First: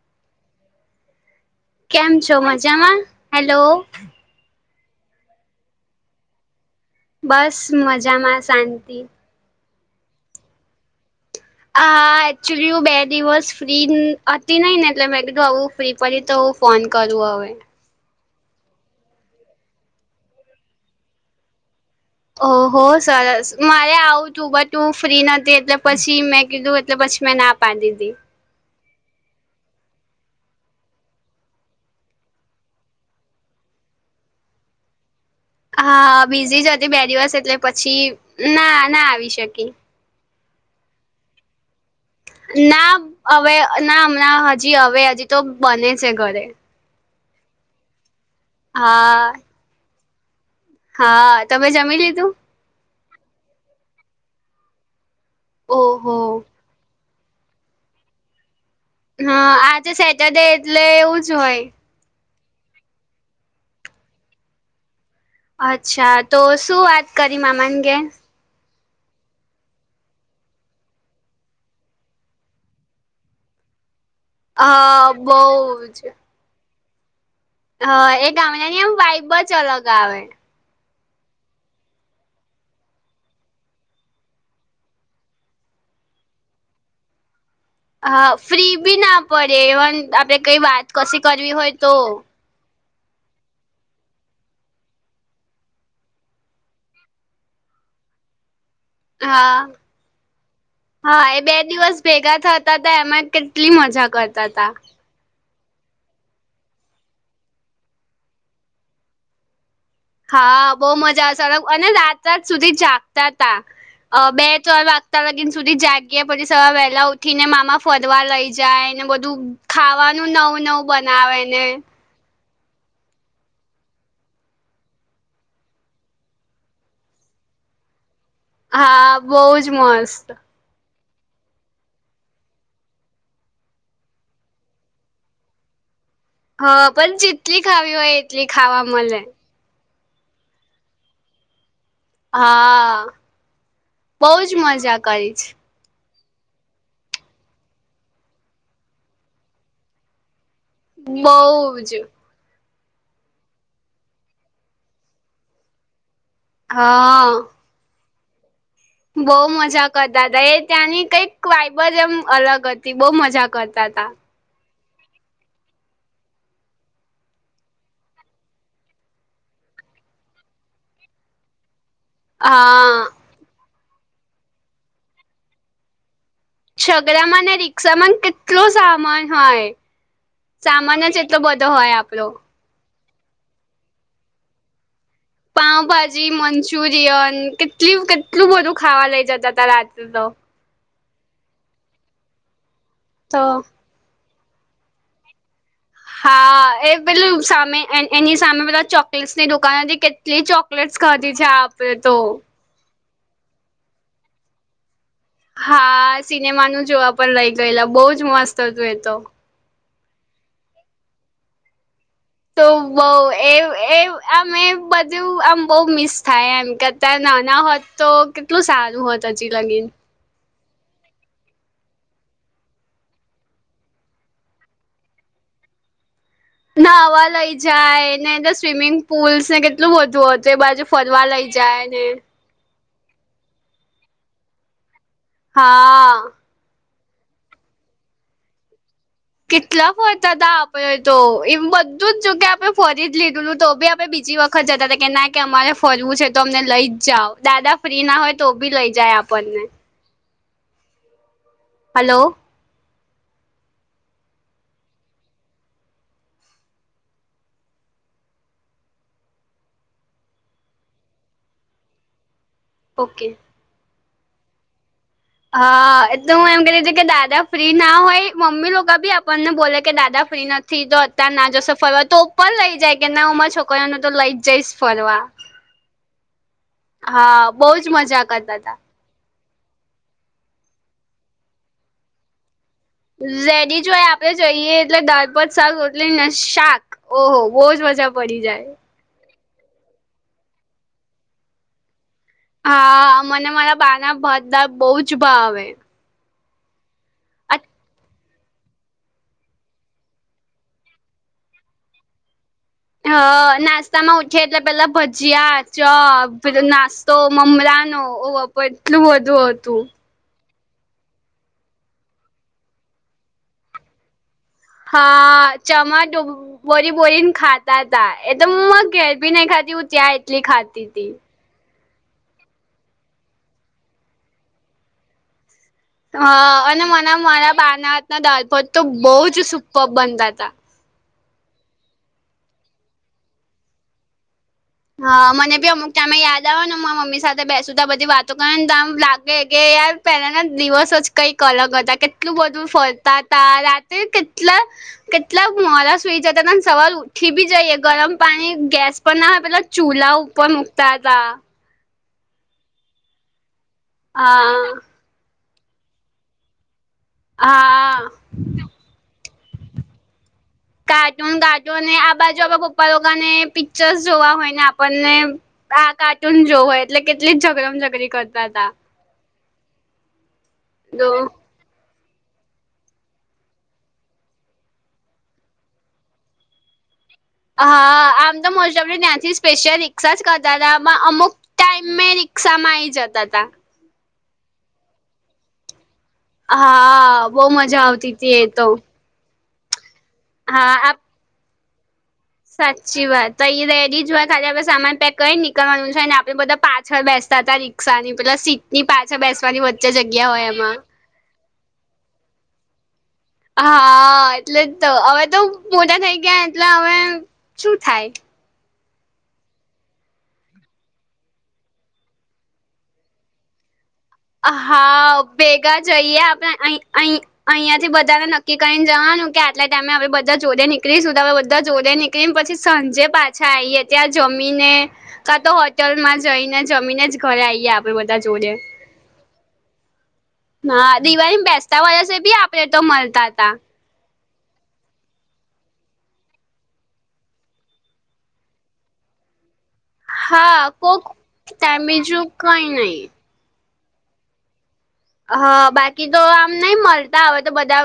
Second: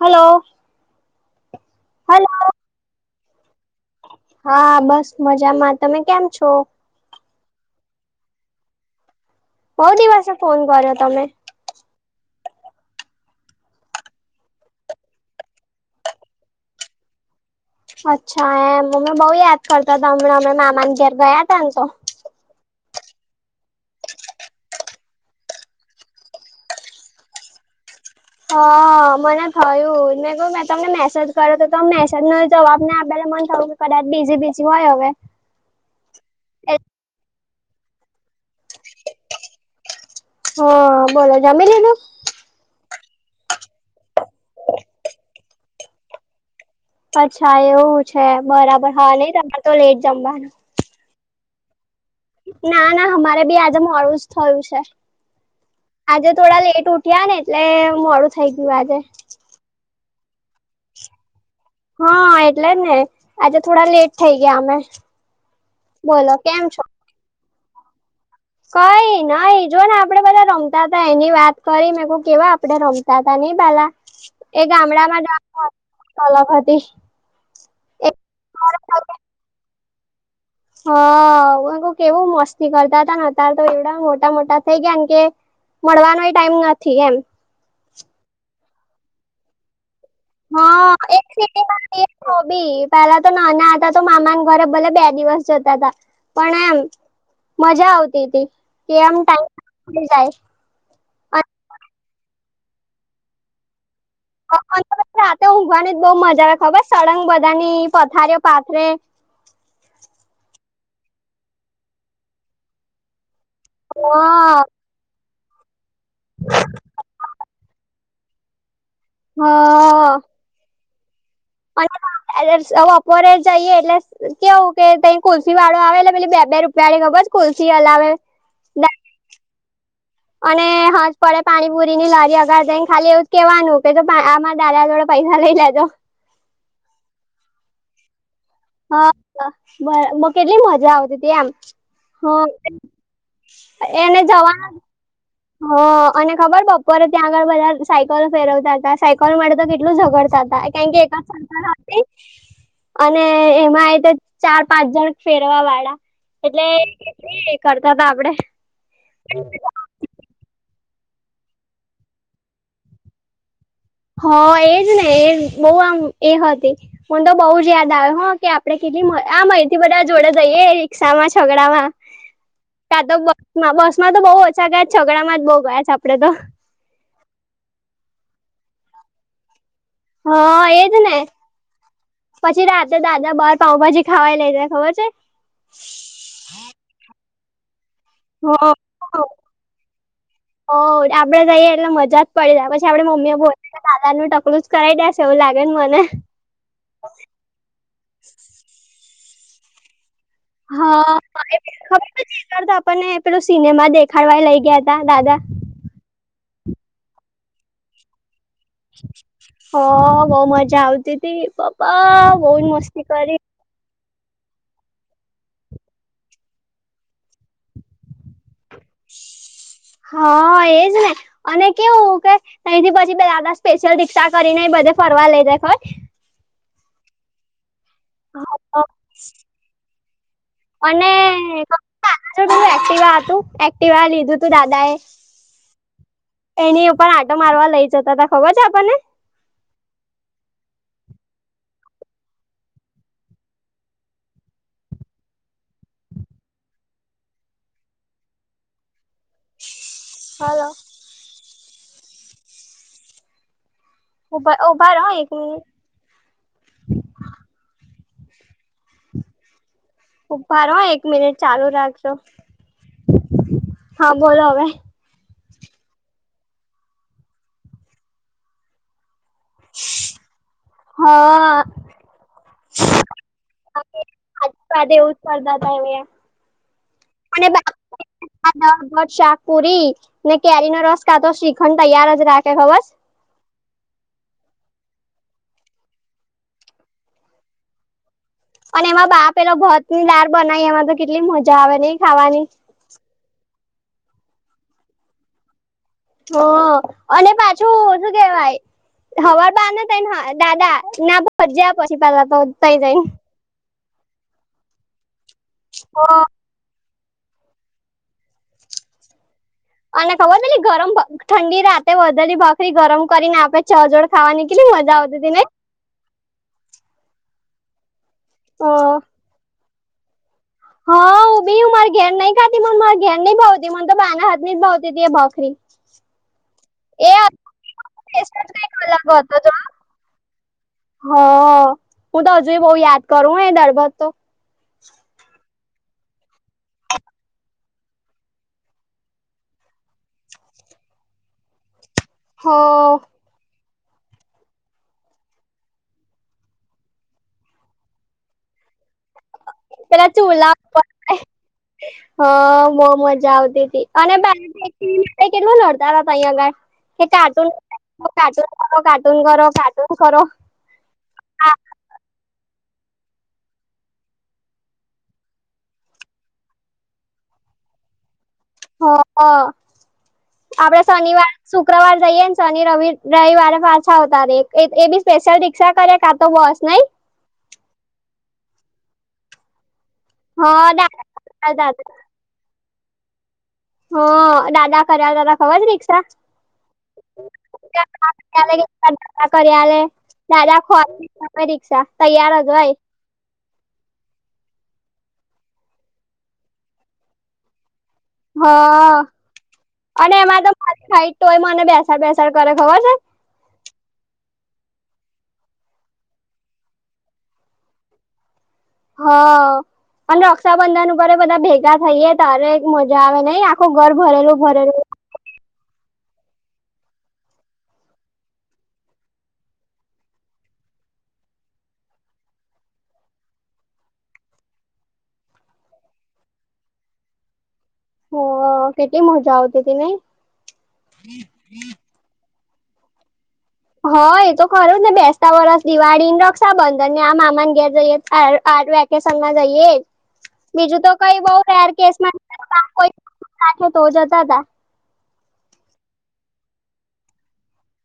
Hello. કેમ છો મજામાં હલો? હા બસ મજામાં. તમે કેમ છો? બસ મજામાં, શાંતિ. બો દિવસે ફોન કરયો તમે. હા એકચુલી હું બે દિવસ ફ્રી હતી નહી ને એટલે મેં કીધું આવું ફ્રી પડી તો ફોન કરું હવે. અચ્છા એમ અમે બો યાદ કરતા હતા હમણાં અમે મામા ના ઘર ગયા હતા ને તો. ઓહો સરસ મારે આવું તું બટ હું ફ્રી નતી એટલે પછી મેં કીધું એટલે પછી મે ના પ પાન દીદી હા. અમને થયું મેં કું મે તમને મેસેજ કર્યો તો તમે મેસેજ નો જવાબ ના આપયો એટલે મને થયુ કદાચ બીઝી બીજી હોય હવે. હા બીઝી જ હતી બે દિવસ એટલે પછી ના ના આવી શકી. હા બોલો જમી લીધૂ? ના હવે ના હમણાં હજી હવે હજી તો બને છે ઘરે. અચ્છા એવું છે બરાબર હા નઈ તમારે તો લેટ જમવાના. હા તમે જમી લીધું. ના ના હમારે બી આજે મોડું જ થયું છે ઓહો આજે થોડા લેટ ઉઠ ઉઠયા ને એટલે મોડું થઈ ગયું આજે. હા આજે સેટરડે એટલે એવું જ હોય. હા એટલે જ ને આજે થોડા લેટ થઈ ગયા અમે. અચ્છા બોલો તો કેમ શું છો વાત કરી મામા ના ઘેર? કઈ નઈ જો ને આપડે બધા રમતા હતા એની વાત કરી ને મે કુ કેવા આપડે રમતા તા ની પેલા એ અ ગામડા માં જ બઉ [unintelligible] અલગ હતી. હા એ ગામડાની એમ વાઈબ જ અલગ આવે. હા મેં કેવું મસ્તી કરતા હતા ને અતાર તો એવડા મોટા મોટા થઈ ગયાને કે મળવાનો એ ટાઈમ નથી એમ. હા ફ્રી બી ના પડે એવન આપણેે કઈ વાત કશી કરવી હોય તો. ભી પેલા તો નાના હતા તો મામા ના ઘરે ભલે બે દિવસ જતા હતા પણ એમ મજા આવતી તી કે આમ ટાઈમ હા પાસ થઈ જાય. હા એ બે દિવસ ભેગા થતા હતા એમાં કેટલી મજા કરતા તા. અને બપોરને રાતે ઊંઘવાની જ બો મજા આવે ખબર સળંગ બધાની પથારીઓ પાથરે. હા બો મજા આવશે અને રાત રાત સુધી જાગતા તા બે હા ત્રણ વા ચાર દિન સુધી જાગીએ પછી સવાર વહેલા ઉઠીને મામા ફરવાર લઈ જાય ને બધ દુ હા ખાવાનું નવું નવું બનાવે ને [unintelligible] બપોરે જઈએ એટલે કેવું કે ત કુલ્સી વાળો આવે એટલે પે બે બે રૂપિયાળી ખબર છે. કુલ્સી અલાવે. હા બહુ જ મસ્ત. અને હજ પડે પાણી પુરી ની લારી આગળ જઈને ખાલી એવું જ કેવાનું કે આમાર દાદા જોડે પૈસા લઈ લેજો હા પણ જેટલી ખાવી હોય એટલી ખાવા મળે. પણ કેટલી મજા આવતી હતી એમ. હ હા એને બહું જ જવાનું મજા કરી છે. હ અને ખબર બપોરે ત્યાં આગળ બધા સાયકલો ફેરવતા હતા સાયકલ માટે તો કેટલું ઝગડતા હતા. કારણ કે એક બહુ [unintelligible] જ અને એમાં એ તો ચાર પાંચ જણ ફેરવવાવાળા. એટલે હા [unintelligible] કરતા હતા આપડે બહુ મજા કરતા હતા એ ત્યાંની કઈક વાઇબ જ એમ અલગ હતી બહું મજા કરતા હતા. હ એજ ને એ બહું આમ એ હતી. હું તો બઉ જ યાદ આવે હ કે આપડે કેટલી આમ અહીંથી બધા જોડે જઈએ રિક્ષામાં છકડામાં હા કા તો બસમાં બસ માં તો બહુ ઓછા ગયા છકડામાં જ બહુ ગયા છે આપડે તો છગડામાં ને રિક્ષામાં કેટલો સામાન હોય. હ સામાન જ એટલો બધો હોય આપડો. જે રાતે દાદા બાર પાઉભાજી ખાવા એ લય જાય ખબર છે. પાઉંભાજી, મંચુરિયન કેટલી કેટલું બધું ખાવા લઇ જતા હતા રાત્રે તો ઓ આપડે જઈએ એટલે જ પડી જાય પછી આપડી મમ્મી તો બોલે ને દાદા નું ટકલું જ કરાઈ દેશ એવું લાગે છે મને. હા એ પેલું સામે એન એની સામે બધા ચોકલેટ્સની દુકાન હતી કે જે ચોકલેટસ ખાવાથી જે આપણે તો પન એ પેલુ સિનેમા દેખાડવા એ લઈ ગયા તા દાદા હા સિનેમા નું જોવા પણ લઈ ગયેલા બહુ જ મસ્ત હતું એ તો હ બઉ મજા આવતી હતી બાપા તો બહું એઉ એઉ એમ એ બધું આમ બહુ મિસ થાય એમ કે અત્યારે નાના હોત તો કેટલું સારું હુવે ત્યાં લગી હા એજ ને અને કેવું કે તઈથી પછી પેલા સ્પેશિયલ રિક્ષા કરીને બધે ફરવા લઈ જાય ખબર નાવા લઈ જાય ને ખબર સ્વિમિંગ પુલ્સ ને કેટલું બધું હતું તે બાજુ અને ફરવા લઈ જાય ને [unintelligible] એક્ટિવા હતું, એક્ટિવા લીધું તું દાદા એ હા. એની ઉપર આંટો મારવા લઇ જતા હતા ખબર છે આપણને. કેટલા ફરતા હતા આપણે તો, એમ બધું જ જો કે આપે ફરી જ લીધેલું તો બી આપડે બીજી વખ ખજા જતા હતા કે ના કે અમારે ફરવું છે તો અમને લઈ જ જા દાદા ફ્રી ના હોય તો બી લઈ જાય આપણને હલો. હલો. ઉભા ઉભા રહો એક મિનીટ ઉભા રહો હો એક મિનિટ ચાલુ રાખજો. ઓકે. હા બોલો હવે. હા. એટલે હું એમ કહેતી તી, કે દાદા ફ્રી ના હોય, મમ્મી લોકો ભી આપ પણને બોલે કે દાદા ફ્રી નથી, તો અત્યાર ના હા જશો ફરવા. તો પણ લઈ જાય ફરવા, કે ના હો માર છોક કરીઓને તો લઇ જ જઈશ ફરવા. દાદાએ એવું એમ હા. બહું જ મજા કરતા તા. પુરી ને કેરી નો રસ કાં તો શ્રીખંડ તૈયાર જ રાખે ખબરશ? રેડી જ હોય. આપણે જઈએ એટલે દાળ-ભાત, શાક, રોટલી ને શાક. ઓહો! બહુ જ મજા પડી જાય. અને એમાં બા પહેલો ભતની દાળ બનાઈ, એમાં તો કેટલી મજા આવે નહીં ખાવાની. હા. મને મારા બા ના ભાત-દાળ બહુ જ ભાવે. હો. અને હ પાછું [unintelligible] કહેવાય, હવાર બાને [unintelligible] દાદા [unintelligible] હા. નાસ્તામાં ઉઠે, એટલે પહેલા ભજીયા, હ ચા પહેલો નાસ્તો મમરાનો. ઓહ બાપા! એટલું બધું હતું. તને ખબર પહેલી ગરમ, ઠંડી રાતે વધેલી ભાખરી ગરમ કરીને આપે ચા જોડે ખાવાની. કેટલી મજા આવતી તી નહીં? ચામાં [unintelligible] બોળી-બોળીન ખાતા તાં. એતો અ મે ઘેર ભી નહી ખાતી, હું ત્યાં એટલી ખાત હા. હું બી હું મારી ઘેર નહીં ખાતી, પણ મારે ઘેર નહીં ભાવતી. મન તો બાના હાથની જ ભાવતી તી એ ભાખરી. હા. અને મને એ મારા બાના હાથના ટેસ્ટ જ દાળ-ભાત તો કંઈક બહુ જ સુપર્બ બનતા તા. હા. હું તો હજુંય બહુ યાદ કરું હો એ દાળ-ભાત તો. હા. મને બી અમુક ટાઈમે યાદ આવે ને, મારા મમ્મી સાથે બેસું, તો આ બધી વાતો કરુંને તો આમ લાગે, કે યાર પહેલાના દિવસો જ કંઈક અલગ હતા. કેટલું હ બધું ફરતા તા. રાતેઈ કેટલા કેટલાક મોડાં સુઈ જતાં તાં, ને સવાર ઉઠી બી જઈએ. ગરમ પાણી ગેસ પર ના હોય, પહેલો ચૂલા ઉપર મુકતા હતા. હા, બહુ મજા આવતી તી. અને હા [inaudible] તઈ કેટલું લડતા તા [unintelligible] આગળ, કે કાર્ટૂન, હા કાર્ટૂન કરો, કાર્ટૂન કરો, કાર્ટૂન કરો. હા કાર્ટૂન-કાર્ટૂન, ને આ બાજુ આ પપ્પા લોકોને પિક્ચરસ જોવા હોય ને આપણને હા કાર્ટૂન જોવા હોય. એટલે કેટલી ઝઘડમ-ઝઘડી કર હા. આપણે તો શનિવાર શુક્રવાર જઈએન શનિ-રવિ, રઈવારે પાછા આવતા રહી. એ-એ બી સ્પેશિયલ રિક્ષા કરે કાં તો બસ. નહીં? હા. આમ તો મોસ્ટઓફલી ન્યાંથી સ્પેશિયલ રિક્ષા જ કરતા હા તા, પણ અમુક દાદા દાદા ટાઈમે રિક ક્ષામાં આઈ જતા તા. હા. દાદા કરાવતા તા ખબર છે રિક્ષા? હા. બહુ મજા આવતી તી એ તો. આ કરી આલે, હા દાદા [inaudible] રિક્ષા [unintelligible] હાચી વાત. તો ઈ રેડી જ હોય, ખાલી આપણે સામાન પેક કરીન નીકળવાનું છે, ને આપણે બધા પાછળ બેસતા તાં રિક્ષાની. પહેલા સીટની હા પાછા બેસવાની વચ્ચે અને જગ્યા હોય તો એમાં. મારી હાઈટ તોય મને બેસાડ-બેસાડ કરે. ખબર છે? હા. એટલે જ તો. હવે તો મોટા થઈ ગયા, એટલે હવે શું થાય? [inaudible] અન રક્ષાબંધન ઉપરે બધા ભેગા થઈએે ત્યારે એક મજા આવે નઈ આખું ઘર ભરેલું. અ ભરેલું હા ભેગા જઈએ આપણે અહી અહી. અહિયાંથી બધાને નક્કી કરીને જવાનું કે એટલા ટાઈમે આપડે બધા જોડે નીકળીશું તો હવે બધા જોડે નીક કળીને પછી સાંજે આઈએ ત્યાં જમીને. કા તો હોટેલમાં જઈને જમીને જ ઘરે આઈએ આપડે બધા જોડે. હ કેટલી મજા આવતી તી નઈ. હા દિવાળી મ બેસતા વરસે બી આપડે તો મલતા હતા. હ એ તો ખરૂ જ ને બેસતા વરસ, દિવાળીને, રક્ષાબંધન ને આ મામાને ઘેર જઈએ [unintelligible] વેકેશનમાં જઈએ એ હા બીજું તો કોક કઈ બઉ રેઅર ટાઈમ કેસમા [unintelligible] બીજું કઈ નહી [unintelligible] તો જતા હતા. હા બાકી તો આમ નહી મલતા હવે તો બધા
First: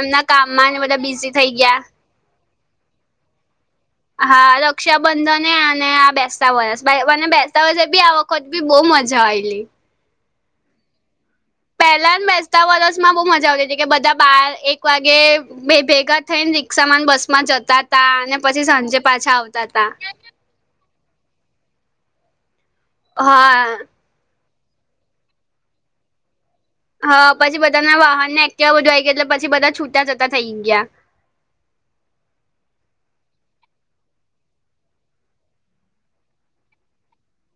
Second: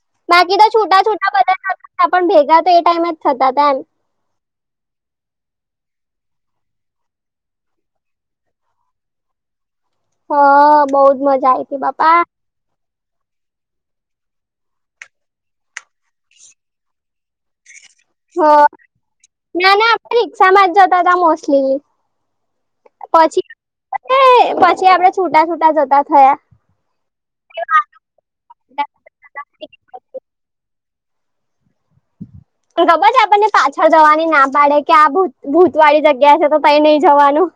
એમના કામમાં ને બધા બિઝી થઈ ગયા. હા પણ ભેગા તો એ ટાઈમ જ થતા તા ન. હા રક્ષાબંધન અને આ બેસતા વરસ, બન્ને બેસતા વરસે બી આ [unintelligible] [unintelligible] બહુ મજા આયેલી. હ બહુ જ મજા આઇ. પેલા ન બેસતા વર્ષમાં બહુ મજા આવતી હતી કે બધા બાર એક વાગે ભેગા થઈને રિક્ષામાં ન બસમાં જતા તા અને પછી સાંજે પાછા આવતા તા. રીક્ષામાં જ જતા હતા મોસ્ટલી પછી હા. એ પછી આપડે છૂટા છૂટા જતા થયા. હા પછી બધા ના વાહન ને એક્ટિવા બધું આઇ ગયુ એટલે પછી બધા છૂટા જતા થઈ ગ્યા. તન ખબર છે આપણને પાછળ જવાની ના પાડે કે આ ભૂત ભૂત વાળી જગ્યા છે તો તઈ નહી જવાનું.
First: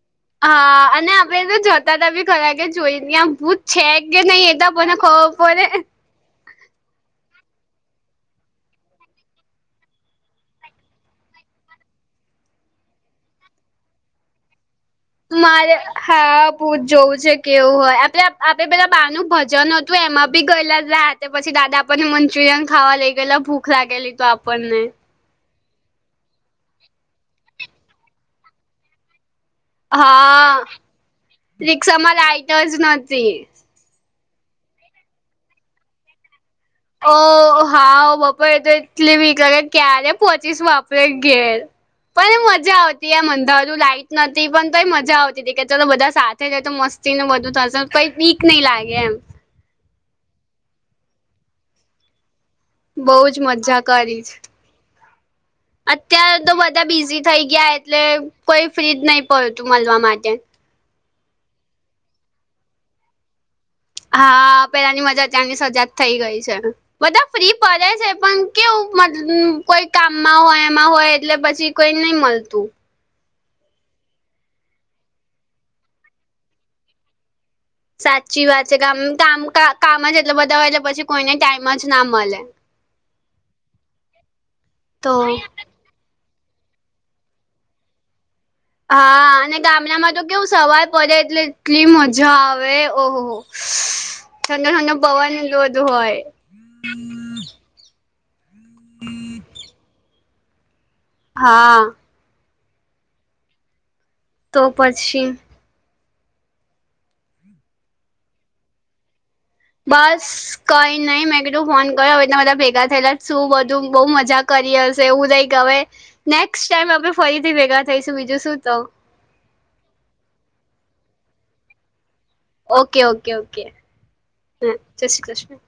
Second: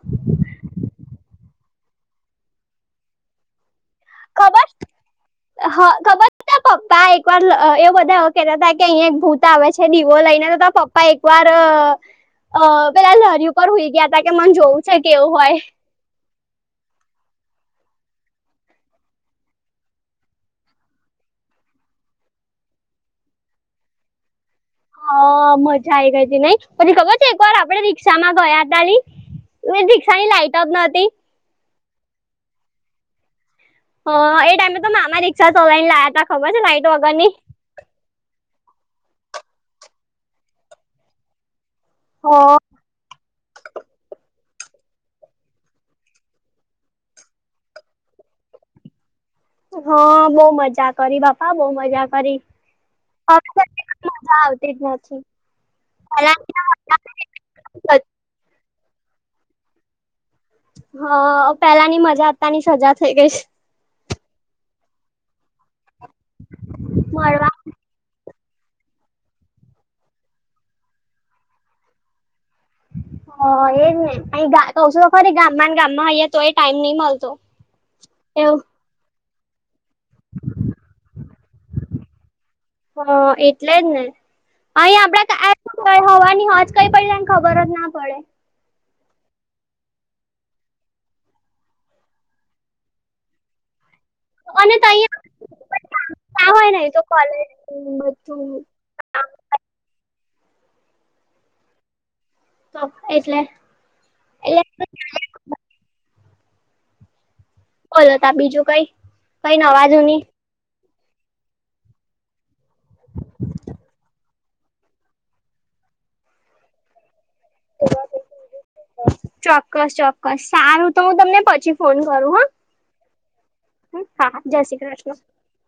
હા અને આપડે તો જોતા ત બી ખરા કે જોઈ ત્યાં ભુત છે કે નહી ખબર એ તો કોઈને ખબર પડે. હા ખબર પપ્પા એક વાર એવ બધા કેતા હતા કે અહીંયા એક ભૂત આવે છે દીવો લઈને તો પપ પપ્પા એકવાર પેલા લારી ઉપર સુઈ ગ્યા તા કે મન જોવુ મારે હા ભૂત જોવું છે કેવું હોય આપે આપડે પેલા બા નું ભજન હતું એમાં બી ગયેલા રાત તે પછી દાદા આપણને મંચુરિયન ખાવા લઈ ગયેલા ભૂખ લાગેલી તો આપણને. હા મજા આઈ ગઈ હતી નઈ પછી ખબર છે એક વાર આપડ રિક્ષામાં ગયા તા લી. રિક્ષા ની લાઈટ હા જ નતી રિક્ષામાં લાાઈટ જ નતી. હ એ ટાઈમે તો મામા રિક્ષા ચલાઇ ને લાયા તા ખબર છે લાઈટ વગરની ઓ હાવ બપ તો એતો એટલી બીક લગે ક્યારે પહોચીશું આપરે ઘેર હ પણ એ મજા આવત [unintelligible] લાઈટ નથી પણ તો એ મજા આવતી હતી કે ચલો બધા સાથે છે તો મસ્ત તેનું બધું થશે [unintelligible] બીક નહી લાગે એમ. હ, બહુ મજા કરી બાપા બઉ મજા કરી. બઉુ જ મજા કરી છ. એક વાત છે. અત્યારે તો બધા બિઝી થઈ ગયા એટલે કોઈ ફ્રી જ નહી પડતું મળવા માટે. હ પેલાની મજા અત્યારની સજા થઈ ગઈ છે. હા પેલાની મજા અત્યારની સજા થઈ ગઈ છે બધા મળવા ફ્રી પડે છે પણ કેવું મત, કોઈ કામમાં હોય એમાં હોય એટલે પછી કોઈ નઈ મલતું. હ એજ ને અહી કહુ છુ તો ખરી ગામમાં ગામમાં હોઈએ તો યે ટાઈમ નઈ મલતો. સાચી વાત છે કે કામ કામ જ એટલે બધા હોય એટલે પછી કોઈને ટાઈમ જ ના મળે. હ, એટલે જ ને અહીં તો આપડા હવાની હજ કઈ પડી જયને ખબર જ ના પડે. હા. અને ગામડામાં તો કેવું સવાર પડે એટલે એટલી મજા આવે ઓહોહો ઠંડો ઠંડો પવન ને બધું હોય. ક હોય નહી તો કોલેજ બધું. હમ. હા. તો એટલે તો એટલે પછી. બોલ હતા બીજું કઈ. કઈ નવા જૂની બસ કઈ નહી, મેં કધું ફોન કર્યો હવેના બધા ભેગા થયેલા શું બધું બહુ મજા કરી હશે, એવું રઈ ગવે નેક્સ્ટ ટાઈમ આપડે ફરીથી ભેગા થઈશું બીજું શું તો. ચોાક ચક કસ સારું તો હું તમને પછી ફોન કરું હા. ઓ કે ઓ કે ઓ કે હા, જય શ્રી કૃષ્ણ.